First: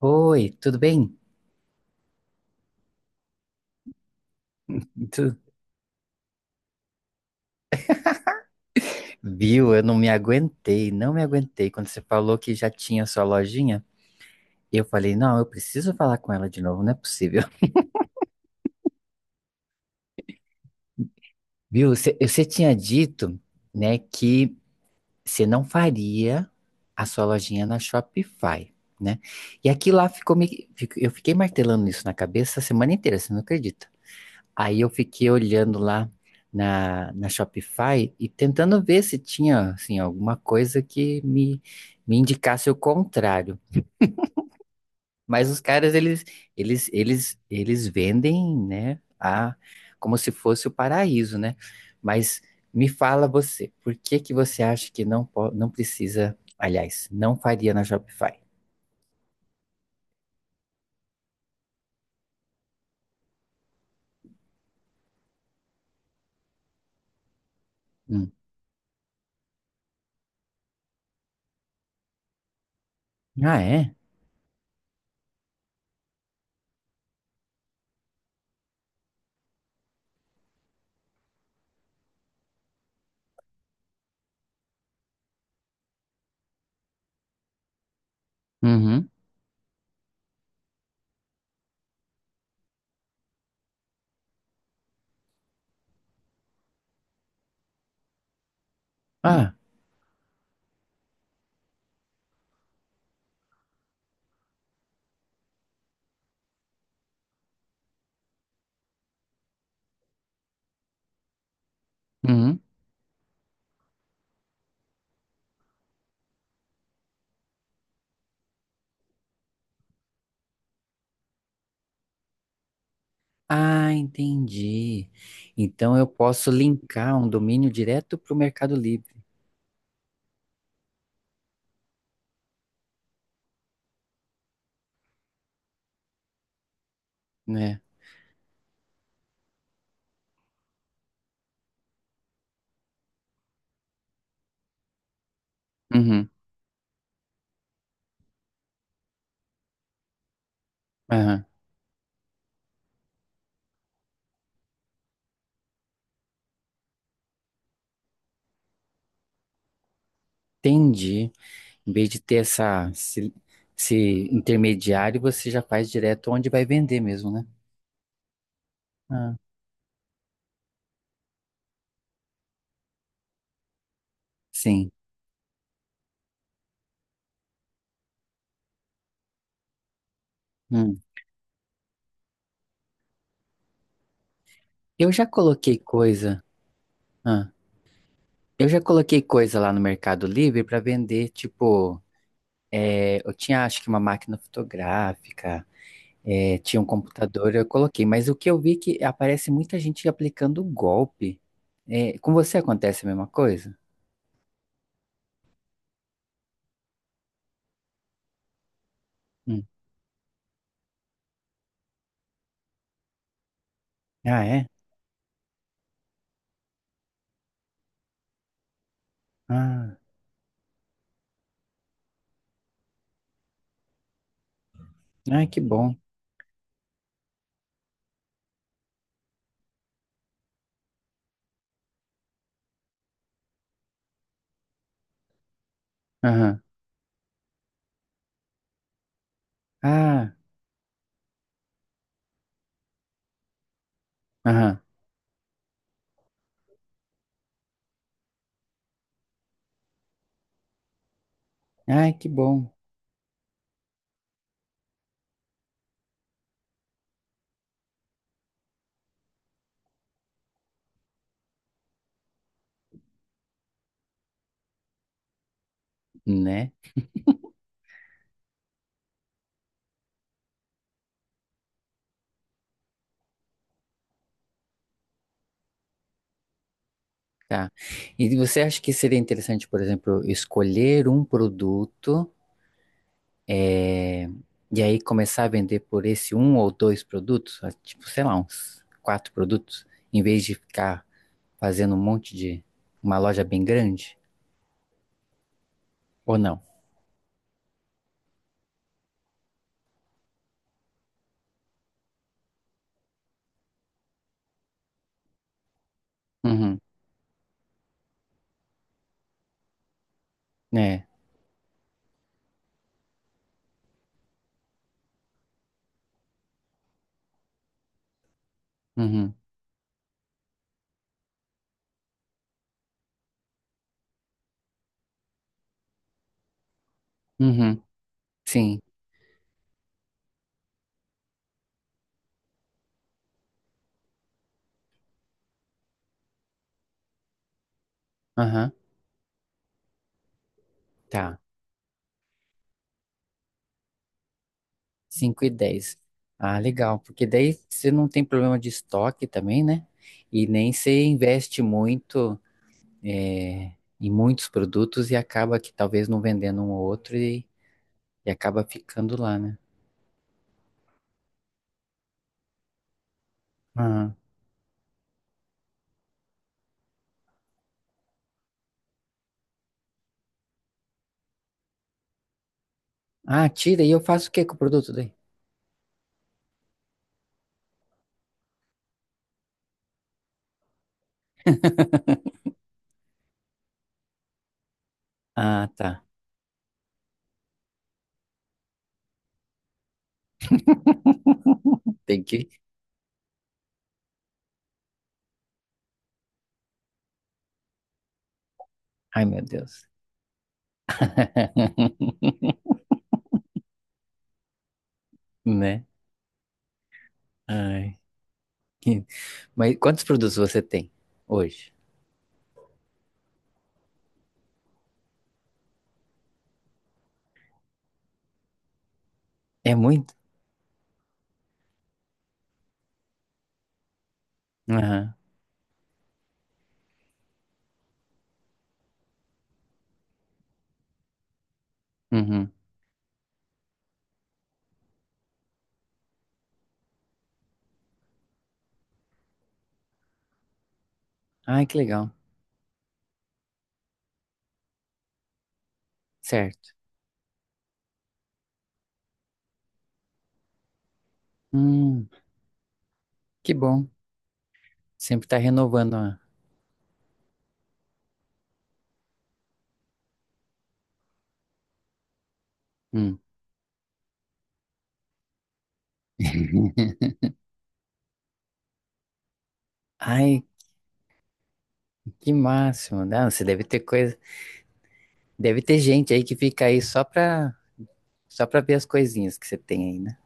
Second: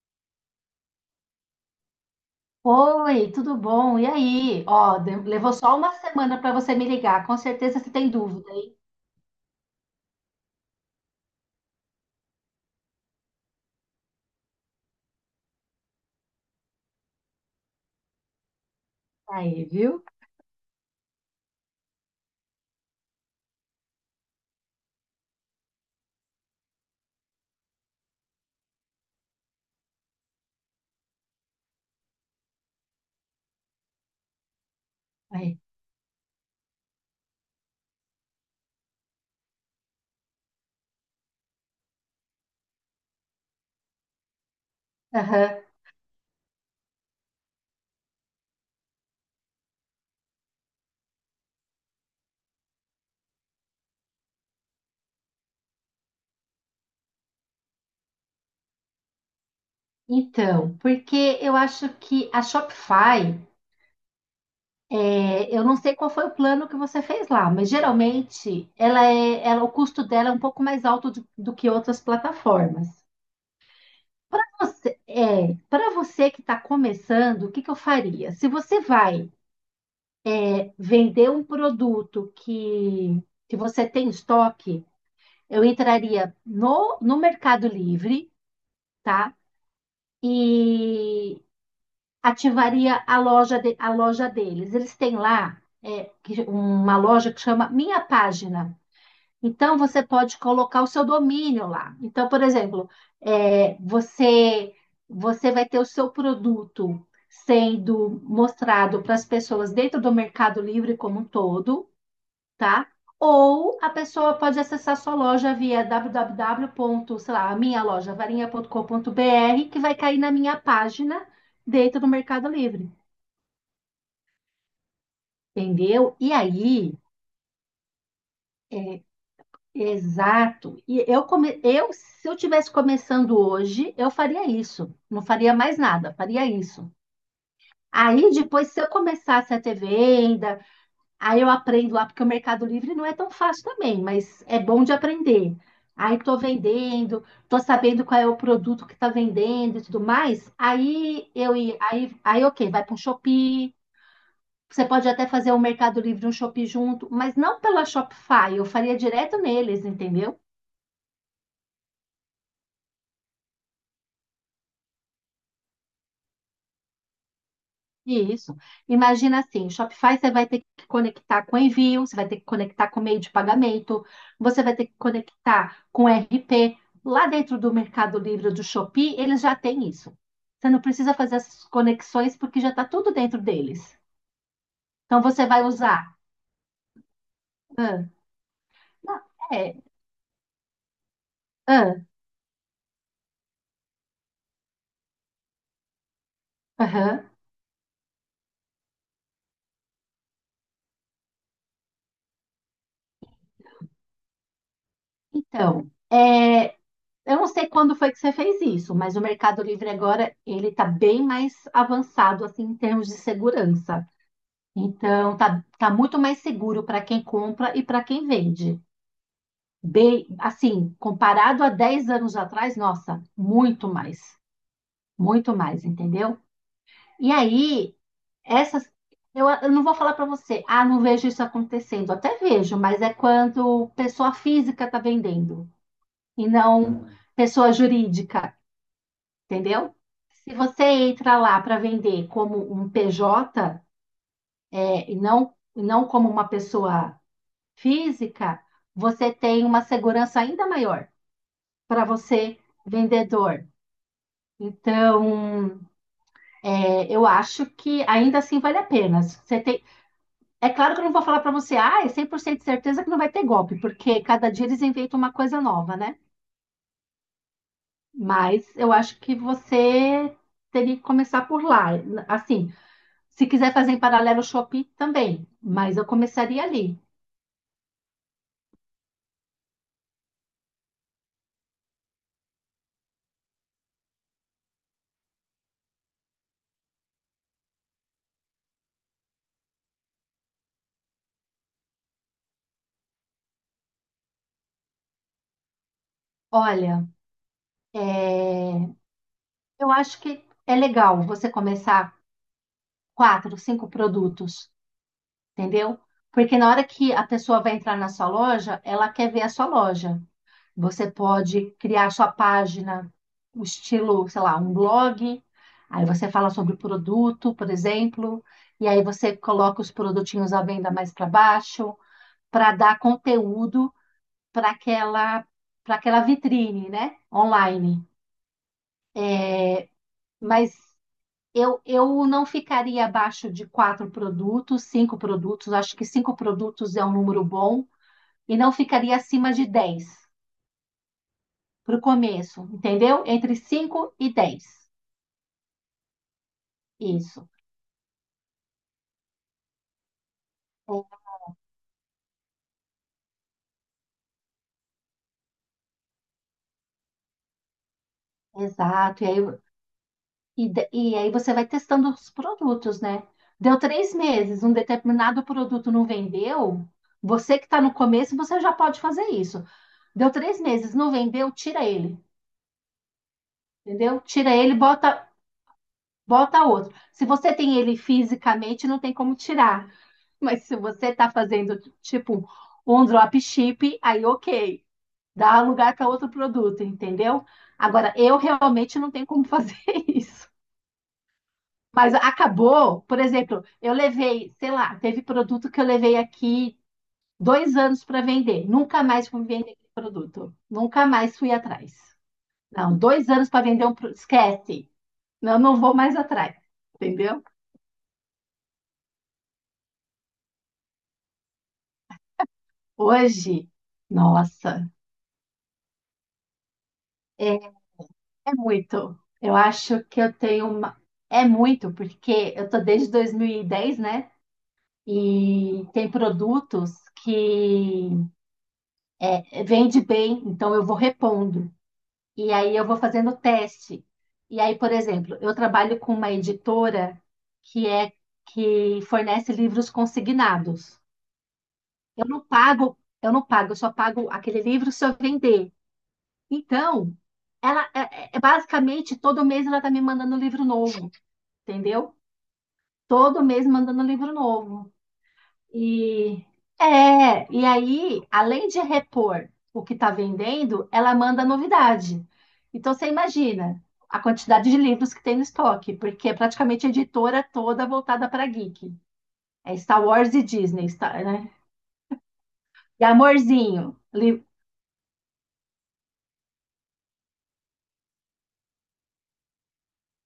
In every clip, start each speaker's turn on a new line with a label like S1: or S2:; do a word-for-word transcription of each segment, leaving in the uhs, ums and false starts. S1: Oi, tudo bem?
S2: Oi, tudo bom? E aí? Ó, de-
S1: Tu-
S2: levou só uma semana para você me ligar. Com certeza você tem dúvida, hein?
S1: Viu? Eu não me aguentei, não me aguentei. Quando você falou que já tinha sua lojinha, eu falei, não, eu preciso falar com ela de novo, não é possível.
S2: Aí, viu?
S1: Viu? Você você tinha dito, né, que você não faria a sua lojinha na Shopify, né? E aqui lá ficou me, fico- eu fiquei martelando isso na cabeça a semana inteira, você não acredita? Aí eu fiquei
S2: Aí.
S1: olhando lá na, na Shopify e tentando ver se tinha assim, alguma coisa que me, me indicasse o contrário. Mas
S2: Aham.
S1: os caras, eles, eles, eles, eles vendem, né, a, como se fosse o paraíso, né? Mas me fala você, por que que você acha que não, po- não precisa, aliás, não faria na Shopify?
S2: Então, porque eu acho que a Shopify, é, eu não sei qual foi o plano que você fez lá, mas
S1: Hum.
S2: geralmente ela é, ela, o custo dela é um pouco mais alto do, do que outras plataformas.
S1: Ah, é?
S2: Você- é, para você que está começando, o que que eu faria? Se você vai vender um produto que, que você tem em estoque. Eu entraria no, no Mercado Livre,
S1: Uhum.
S2: tá? E ativaria a loja, de- a loja deles. Eles têm lá é, que- uma loja que chama Minha Página.
S1: Ah,
S2: Então, você pode colocar o seu domínio lá. Então, por exemplo, é, você, você vai ter o seu produto sendo mostrado para as pessoas dentro do Mercado Livre como um todo,
S1: uhum.
S2: tá? Ou a pessoa pode acessar sua loja via www. Sei lá, minhalojavarinha ponto com ponto b r, que vai cair na minha página dentro do Mercado Livre,
S1: Ah, entendi. Então eu
S2: entendeu? E
S1: posso
S2: aí,
S1: linkar um domínio direto para o Mercado
S2: é,
S1: Livre,
S2: exato. E eu, come, eu, se eu tivesse começando hoje, eu faria isso. Não faria mais nada, faria isso.
S1: né?
S2: Aí depois, se eu começasse a ter vendas. Aí eu aprendo lá, porque o Mercado Livre não é tão fácil também, mas é bom de aprender. Aí
S1: Uhum,
S2: estou vendendo, estou sabendo qual é o produto que está vendendo e tudo mais. Aí
S1: aham.
S2: eu ia- aí, aí ok, vai para um Shopee. Você pode até fazer um Mercado Livre e um Shopee junto, mas não pela Shopify, eu faria direto neles, entendeu?
S1: Entendi. Em vez de ter essa, esse, esse intermediário, você já faz direto onde vai vender mesmo, né?
S2: Isso.
S1: Ah,
S2: Imagina assim, o Shopify você vai ter que conectar com envio, você vai ter que conectar com meio de pagamento, você vai ter
S1: sim.
S2: que conectar com R P. Lá dentro do Mercado Livre do Shopee, eles já têm isso. Você não
S1: Hum.
S2: precisa fazer essas conexões porque já está tudo dentro deles.
S1: Eu
S2: Então
S1: já
S2: você vai
S1: coloquei
S2: usar.
S1: coisa. Ah,
S2: Ah,
S1: eu já
S2: não,
S1: coloquei coisa lá
S2: é,
S1: no Mercado Livre para vender,
S2: ah,
S1: tipo, é, eu tinha acho que uma máquina fotográfica. É, tinha um
S2: aham.
S1: computador, eu coloquei, mas o que eu vi é que aparece muita gente aplicando golpe. É, com você acontece a mesma coisa?
S2: Então, é, eu não sei quando foi que você fez isso, mas o Mercado
S1: Hum.
S2: Livre agora ele está bem mais avançado assim em termos de segurança.
S1: Ah, é?
S2: Então, tá, tá muito mais seguro para quem compra e para quem vende.
S1: Ah,
S2: Bem, assim, comparado a dez anos atrás, nossa, muito mais,
S1: ai,
S2: muito
S1: que
S2: mais,
S1: bom.
S2: entendeu? E aí, essas, eu, eu não vou falar para você, ah, não vejo isso acontecendo. Até vejo, mas é quando pessoa física está vendendo e
S1: Aham.
S2: não pessoa jurídica, entendeu?
S1: Ah,
S2: Se você entra lá para vender como um P J,
S1: aham.
S2: é, e não, e não como uma pessoa física, você tem uma segurança ainda maior para
S1: Ai, que
S2: você,
S1: bom,
S2: vendedor. Então, é, eu acho que ainda assim vale a pena. Você tem... É claro que eu não vou falar para você, ah, é cem por cento de certeza que não vai ter golpe, porque cada dia eles inventam uma coisa nova, né?
S1: né?
S2: Mas eu acho que você teria que começar por lá. Assim, se quiser fazer em paralelo o Shopee, também, mas eu começaria ali.
S1: Tá. E você acha que seria interessante, por exemplo, escolher um produto é, e aí começar a vender por esse um ou dois produtos? Ah, tipo, sei lá, uns quatro produtos, em vez de ficar fazendo um monte de uma loja bem grande? Ou não?
S2: Olha, é, eu acho que é legal você começar quatro, cinco produtos, entendeu? Porque na
S1: Uhum.
S2: hora que a pessoa vai entrar na sua loja, ela quer ver a sua loja.
S1: É.
S2: Você pode criar sua página, o estilo, sei lá, um blog. Aí você fala sobre o produto, por exemplo, e aí
S1: Uhum.
S2: você coloca os produtinhos à venda mais para baixo, para dar conteúdo para aquela para aquela vitrine, né?
S1: Uhum.
S2: Online.
S1: Sim.
S2: Mas Eu, eu não ficaria abaixo de quatro produtos, cinco produtos, acho que cinco produtos é um número bom, e não
S1: Aham.
S2: ficaria acima de dez
S1: Tá.
S2: para o começo, entendeu? Entre cinco e dez.
S1: Cinco e dez. Ah, legal. Porque
S2: Isso.
S1: daí você não tem problema de estoque também, né? E nem você investe muito é, em muitos produtos e acaba que talvez não vendendo um ou outro e, e
S2: É,
S1: acaba ficando
S2: exato. E aí,
S1: lá, né?
S2: e da- e aí você vai testando os produtos, né? Deu três
S1: Aham.
S2: meses, um determinado produto não vendeu. Você que está no começo, você já pode fazer isso. Deu três meses, não vendeu, tira ele,
S1: Ah, tira e eu
S2: entendeu?
S1: faço o que com
S2: Tira
S1: o
S2: ele,
S1: produto daí?
S2: bota Bota outro. Se você tem ele fisicamente, não tem como tirar. Mas se você tá fazendo tipo um drop ship, aí ok, dá
S1: Ah,
S2: lugar
S1: tá.
S2: para outro produto, entendeu? Agora, eu realmente não tenho como fazer isso. Mas
S1: Tem que.
S2: acabou, por exemplo, eu levei, sei lá, teve produto que eu levei aqui dois anos para vender. Nunca
S1: Ai,
S2: mais
S1: meu
S2: fui vender
S1: Deus.
S2: aquele produto. Nunca mais fui atrás. Não, dois anos para vender um produto. Esquece. Não, não
S1: Né?
S2: vou mais atrás. Entendeu?
S1: Ai. que- Mas quantos produtos você tem hoje?
S2: Hoje, nossa, é, é muito. Eu
S1: É
S2: acho
S1: muito?
S2: que eu tenho uma. É muito, porque eu tô desde dois mil e dez, né?
S1: Aham.
S2: E tem produtos que é, vende bem, então eu vou repondo.
S1: Uhum.
S2: E aí eu vou fazendo teste. E aí, por exemplo, eu trabalho com uma editora que é que fornece livros consignados.
S1: Ai, que legal.
S2: Eu não pago, eu não pago, eu só pago aquele livro se eu vender.
S1: Certo.
S2: Então, ela é, é- é basicamente todo mês ela tá me mandando um livro novo,
S1: Hum,
S2: entendeu? Todo
S1: que
S2: mês
S1: bom.
S2: mandando um livro novo.
S1: Sempre tá renovando a...
S2: E é, e aí, além de repor o que tá vendendo, ela manda novidade. Então você
S1: Hum.
S2: imagina a quantidade de livros que tem no estoque, porque é praticamente a editora toda voltada para geek. É Star Wars e
S1: Ai,
S2: Disney, Star, né?
S1: que máximo.
S2: E
S1: Não, você deve ter
S2: Amorzinho.
S1: coisa... Deve ter gente aí que fica aí só pra... Só pra ver as coisinhas que você tem aí, né?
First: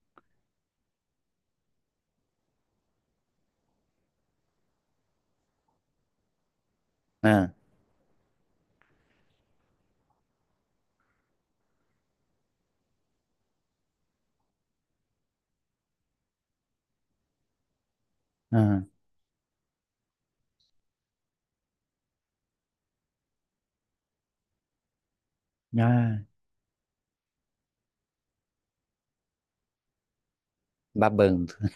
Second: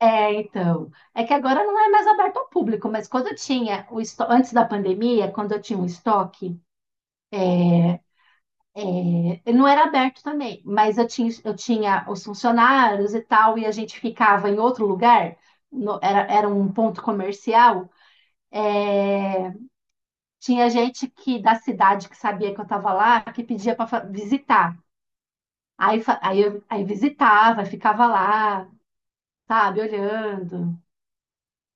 S2: É, então. É que agora não é mais aberto ao público, mas quando eu tinha o esto- antes da pandemia, quando eu tinha o estoque,
S1: Ah,
S2: eh, não era aberto também, mas eu tinha, eu tinha os funcionários e tal, e a gente ficava em outro lugar, no- era, era um ponto comercial.
S1: ah,
S2: Eh, tinha gente que da cidade que sabia que eu estava lá, que pedia para visitar. Aí,
S1: ah,
S2: fa- aí, eu- aí visitava, ficava lá, sabe, olhando.
S1: Babando.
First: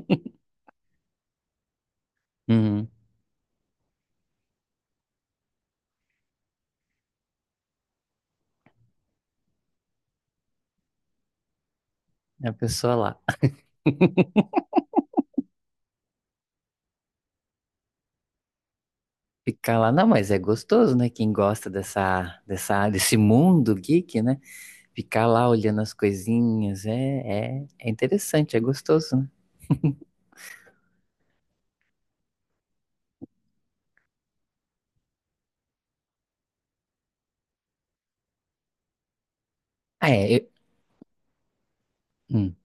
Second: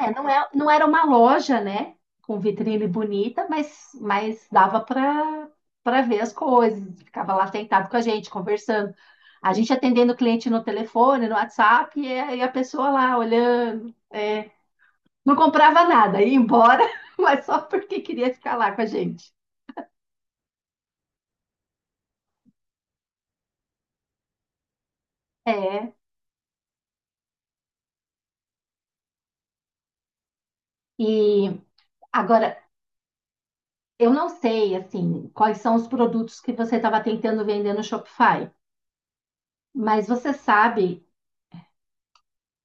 S2: É, não é, não era uma loja, né? Com vitrine
S1: Uhum.
S2: bonita, mas, mas dava para para ver as coisas. Ficava lá sentado com a gente, conversando. A gente atendendo o cliente no telefone, no WhatsApp, e a e a
S1: A
S2: pessoa
S1: pessoa
S2: lá
S1: lá.
S2: olhando. É. Não comprava nada, ia embora, mas só porque queria ficar lá com a gente.
S1: Ficar lá, não, mas é gostoso, né? Quem gosta dessa, dessa, desse mundo geek, né? Ficar lá olhando as
S2: É.
S1: coisinhas é, é, é interessante, é gostoso, né?
S2: E agora, eu não sei, assim, quais são os produtos que você estava tentando vender no Shopify, mas
S1: Ah,
S2: você
S1: é. eu-
S2: sabe.
S1: hum.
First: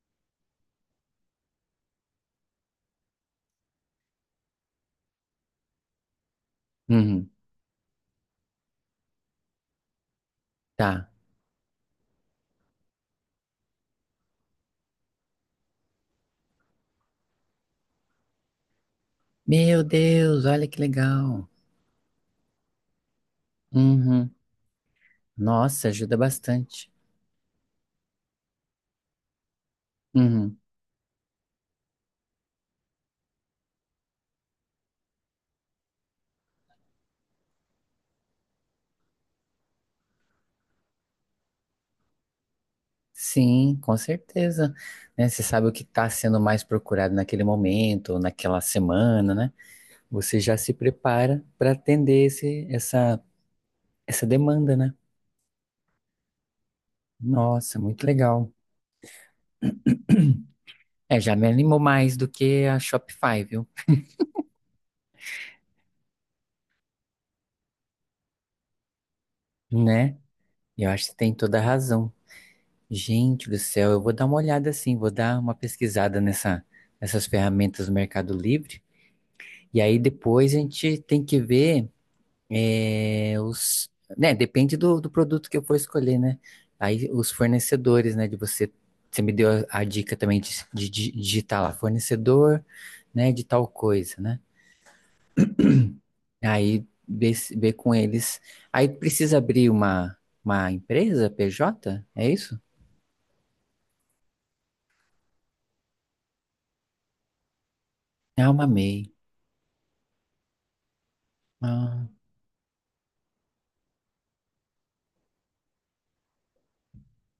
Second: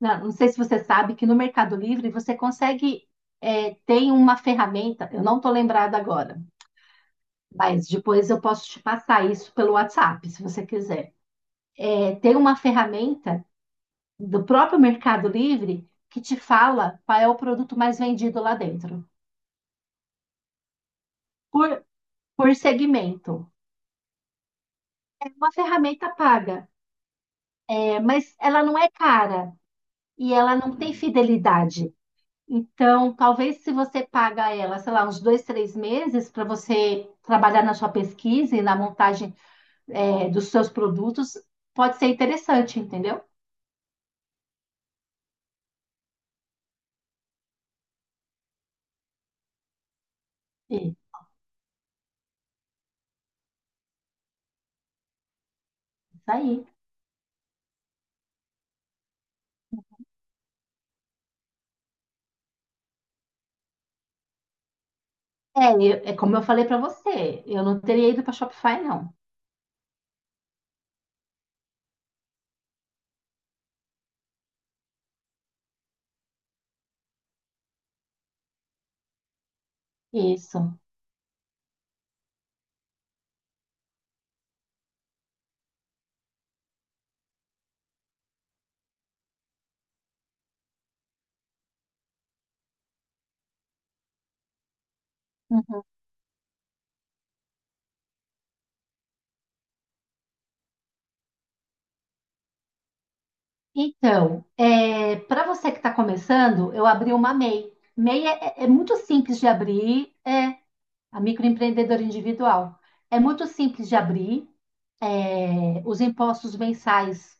S2: Não, não sei se você sabe que no Mercado Livre você consegue, é, tem uma ferramenta, eu não estou lembrada agora,
S1: Uhum,
S2: mas depois eu posso te passar isso pelo WhatsApp, se você
S1: tá.
S2: quiser. É, tem uma ferramenta do próprio Mercado Livre que te fala qual é o produto mais vendido lá dentro,
S1: Meu Deus, olha que legal.
S2: por, por segmento.
S1: Uhum.
S2: É uma
S1: Nossa,
S2: ferramenta
S1: ajuda
S2: paga,
S1: bastante.
S2: é, mas ela não é cara e ela
S1: Uhum.
S2: não tem fidelidade. Então, talvez se você paga ela, sei lá, uns dois, três meses para você trabalhar na sua pesquisa e na montagem, é, dos seus produtos, pode ser interessante, entendeu?
S1: Sim, com certeza. Né, você sabe o que está sendo mais procurado naquele momento, naquela semana, né? Você já se
S2: Isso
S1: prepara para atender esse, essa, essa demanda, né?
S2: aí.
S1: Nossa, muito legal. É, já me animou mais do que a Shopify, viu?
S2: É, eu- é como eu falei para você, eu não teria ido para Shopify, não.
S1: Né? E eu acho que tem toda a razão. Gente do céu, eu vou dar uma olhada assim, vou dar uma pesquisada nessa, nessas ferramentas do Mercado Livre. E aí depois a
S2: Isso.
S1: gente tem que ver eh, os. Né, depende do, do produto que eu for escolher, né? Aí os fornecedores, né? De você. Você me deu a, a dica também de, de, di- digitar lá, fornecedor, né? De tal coisa, né?
S2: Uhum.
S1: Aí ver, se- ver com eles. Aí precisa abrir uma, uma empresa, P J? É isso?
S2: Então, para você que está começando, eu abri uma MEI. MEI é,
S1: É
S2: é-
S1: uma
S2: é muito
S1: MEI.
S2: simples de abrir, é, a microempreendedora
S1: Ah,
S2: individual. É muito simples de abrir, é, os impostos mensais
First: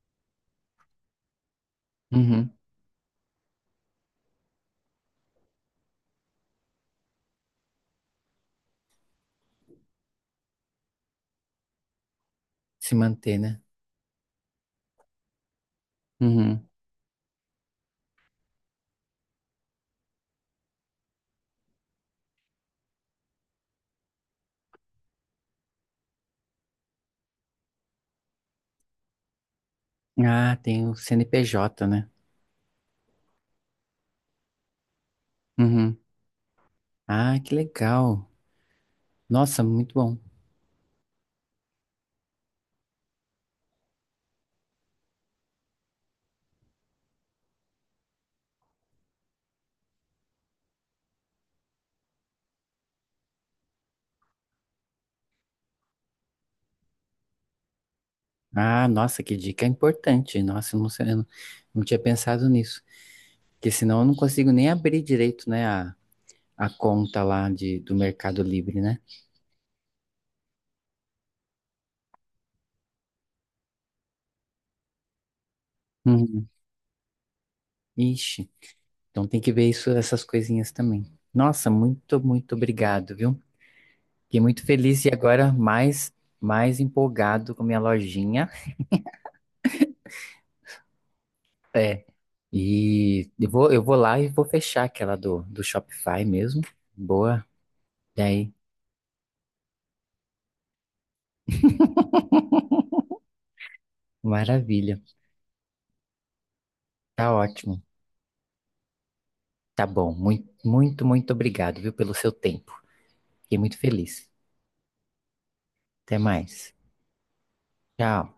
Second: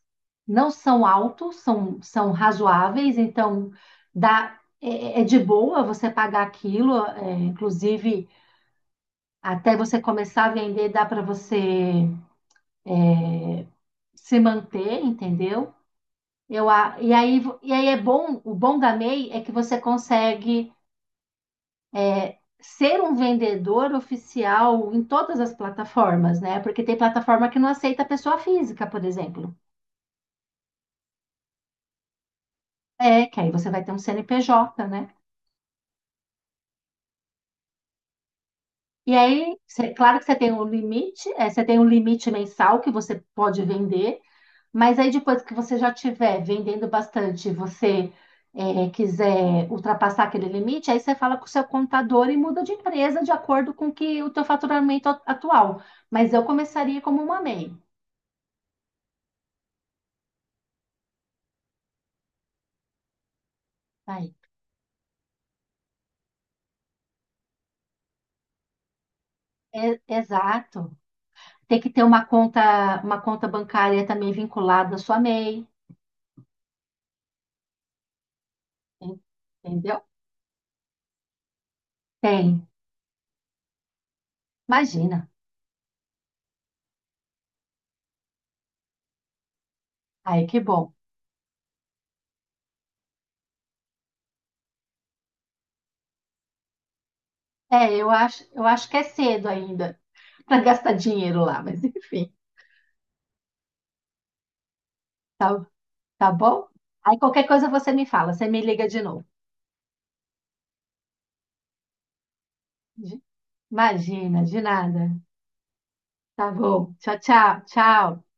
S2: não são altos, são, são
S1: uhum.
S2: razoáveis, então dá, é, é de boa você pagar aquilo, é, inclusive até você começar a vender, dá para você
S1: Se manter, né?
S2: se manter, entendeu?
S1: Uhum.
S2: Eu, a- e aí, e aí é bom, o bom da MEI é que você consegue ser um vendedor oficial em todas as plataformas, né? Porque tem plataforma que não aceita pessoa física, por exemplo.
S1: Ah, tem o C N P J, né?
S2: É, que aí você vai ter um C N P J, né?
S1: Uhum. Ah, que legal.
S2: E aí,
S1: Nossa,
S2: cê-
S1: muito bom.
S2: claro que você tem um limite, é, você tem um limite mensal que você pode vender, mas aí depois que você já tiver vendendo bastante, e você é, quiser ultrapassar aquele limite, aí você fala com o seu contador e muda de empresa de acordo com que o teu faturamento at- atual. Mas eu começaria como uma MEI.
S1: Ah, nossa, que dica importante. Nossa, eu não sei, eu não, não tinha pensado nisso. Porque senão eu não
S2: Aí.
S1: consigo nem abrir direito, né, a, a conta lá de, do Mercado Livre, né?
S2: É, exato. Tem que ter uma conta, uma conta bancária também vinculada à sua MEI,
S1: Uhum. Ixi,
S2: en-
S1: então tem que ver isso,
S2: entendeu?
S1: essas coisinhas também. Nossa, muito, muito
S2: Tem,
S1: obrigado, viu? Fiquei muito feliz e
S2: imagina.
S1: agora mais, mais empolgado com minha lojinha.
S2: Aí que bom.
S1: É. E eu vou, eu vou lá e vou fechar aquela do, do Shopify mesmo. Boa.
S2: É, eu
S1: E
S2: acho,
S1: aí,
S2: eu acho que é cedo ainda para gastar dinheiro lá, mas enfim,
S1: maravilha.
S2: tá, tá bom? Aí
S1: Tá
S2: qualquer coisa
S1: ótimo.
S2: você me fala, você me liga de novo.
S1: Tá bom. Muito, muito, muito obrigado, viu, pelo seu tempo. Fiquei muito feliz.
S2: Imagina, de nada.
S1: Até
S2: Tá
S1: mais.
S2: bom. Tchau, tchau, tchau.
S1: Tchau.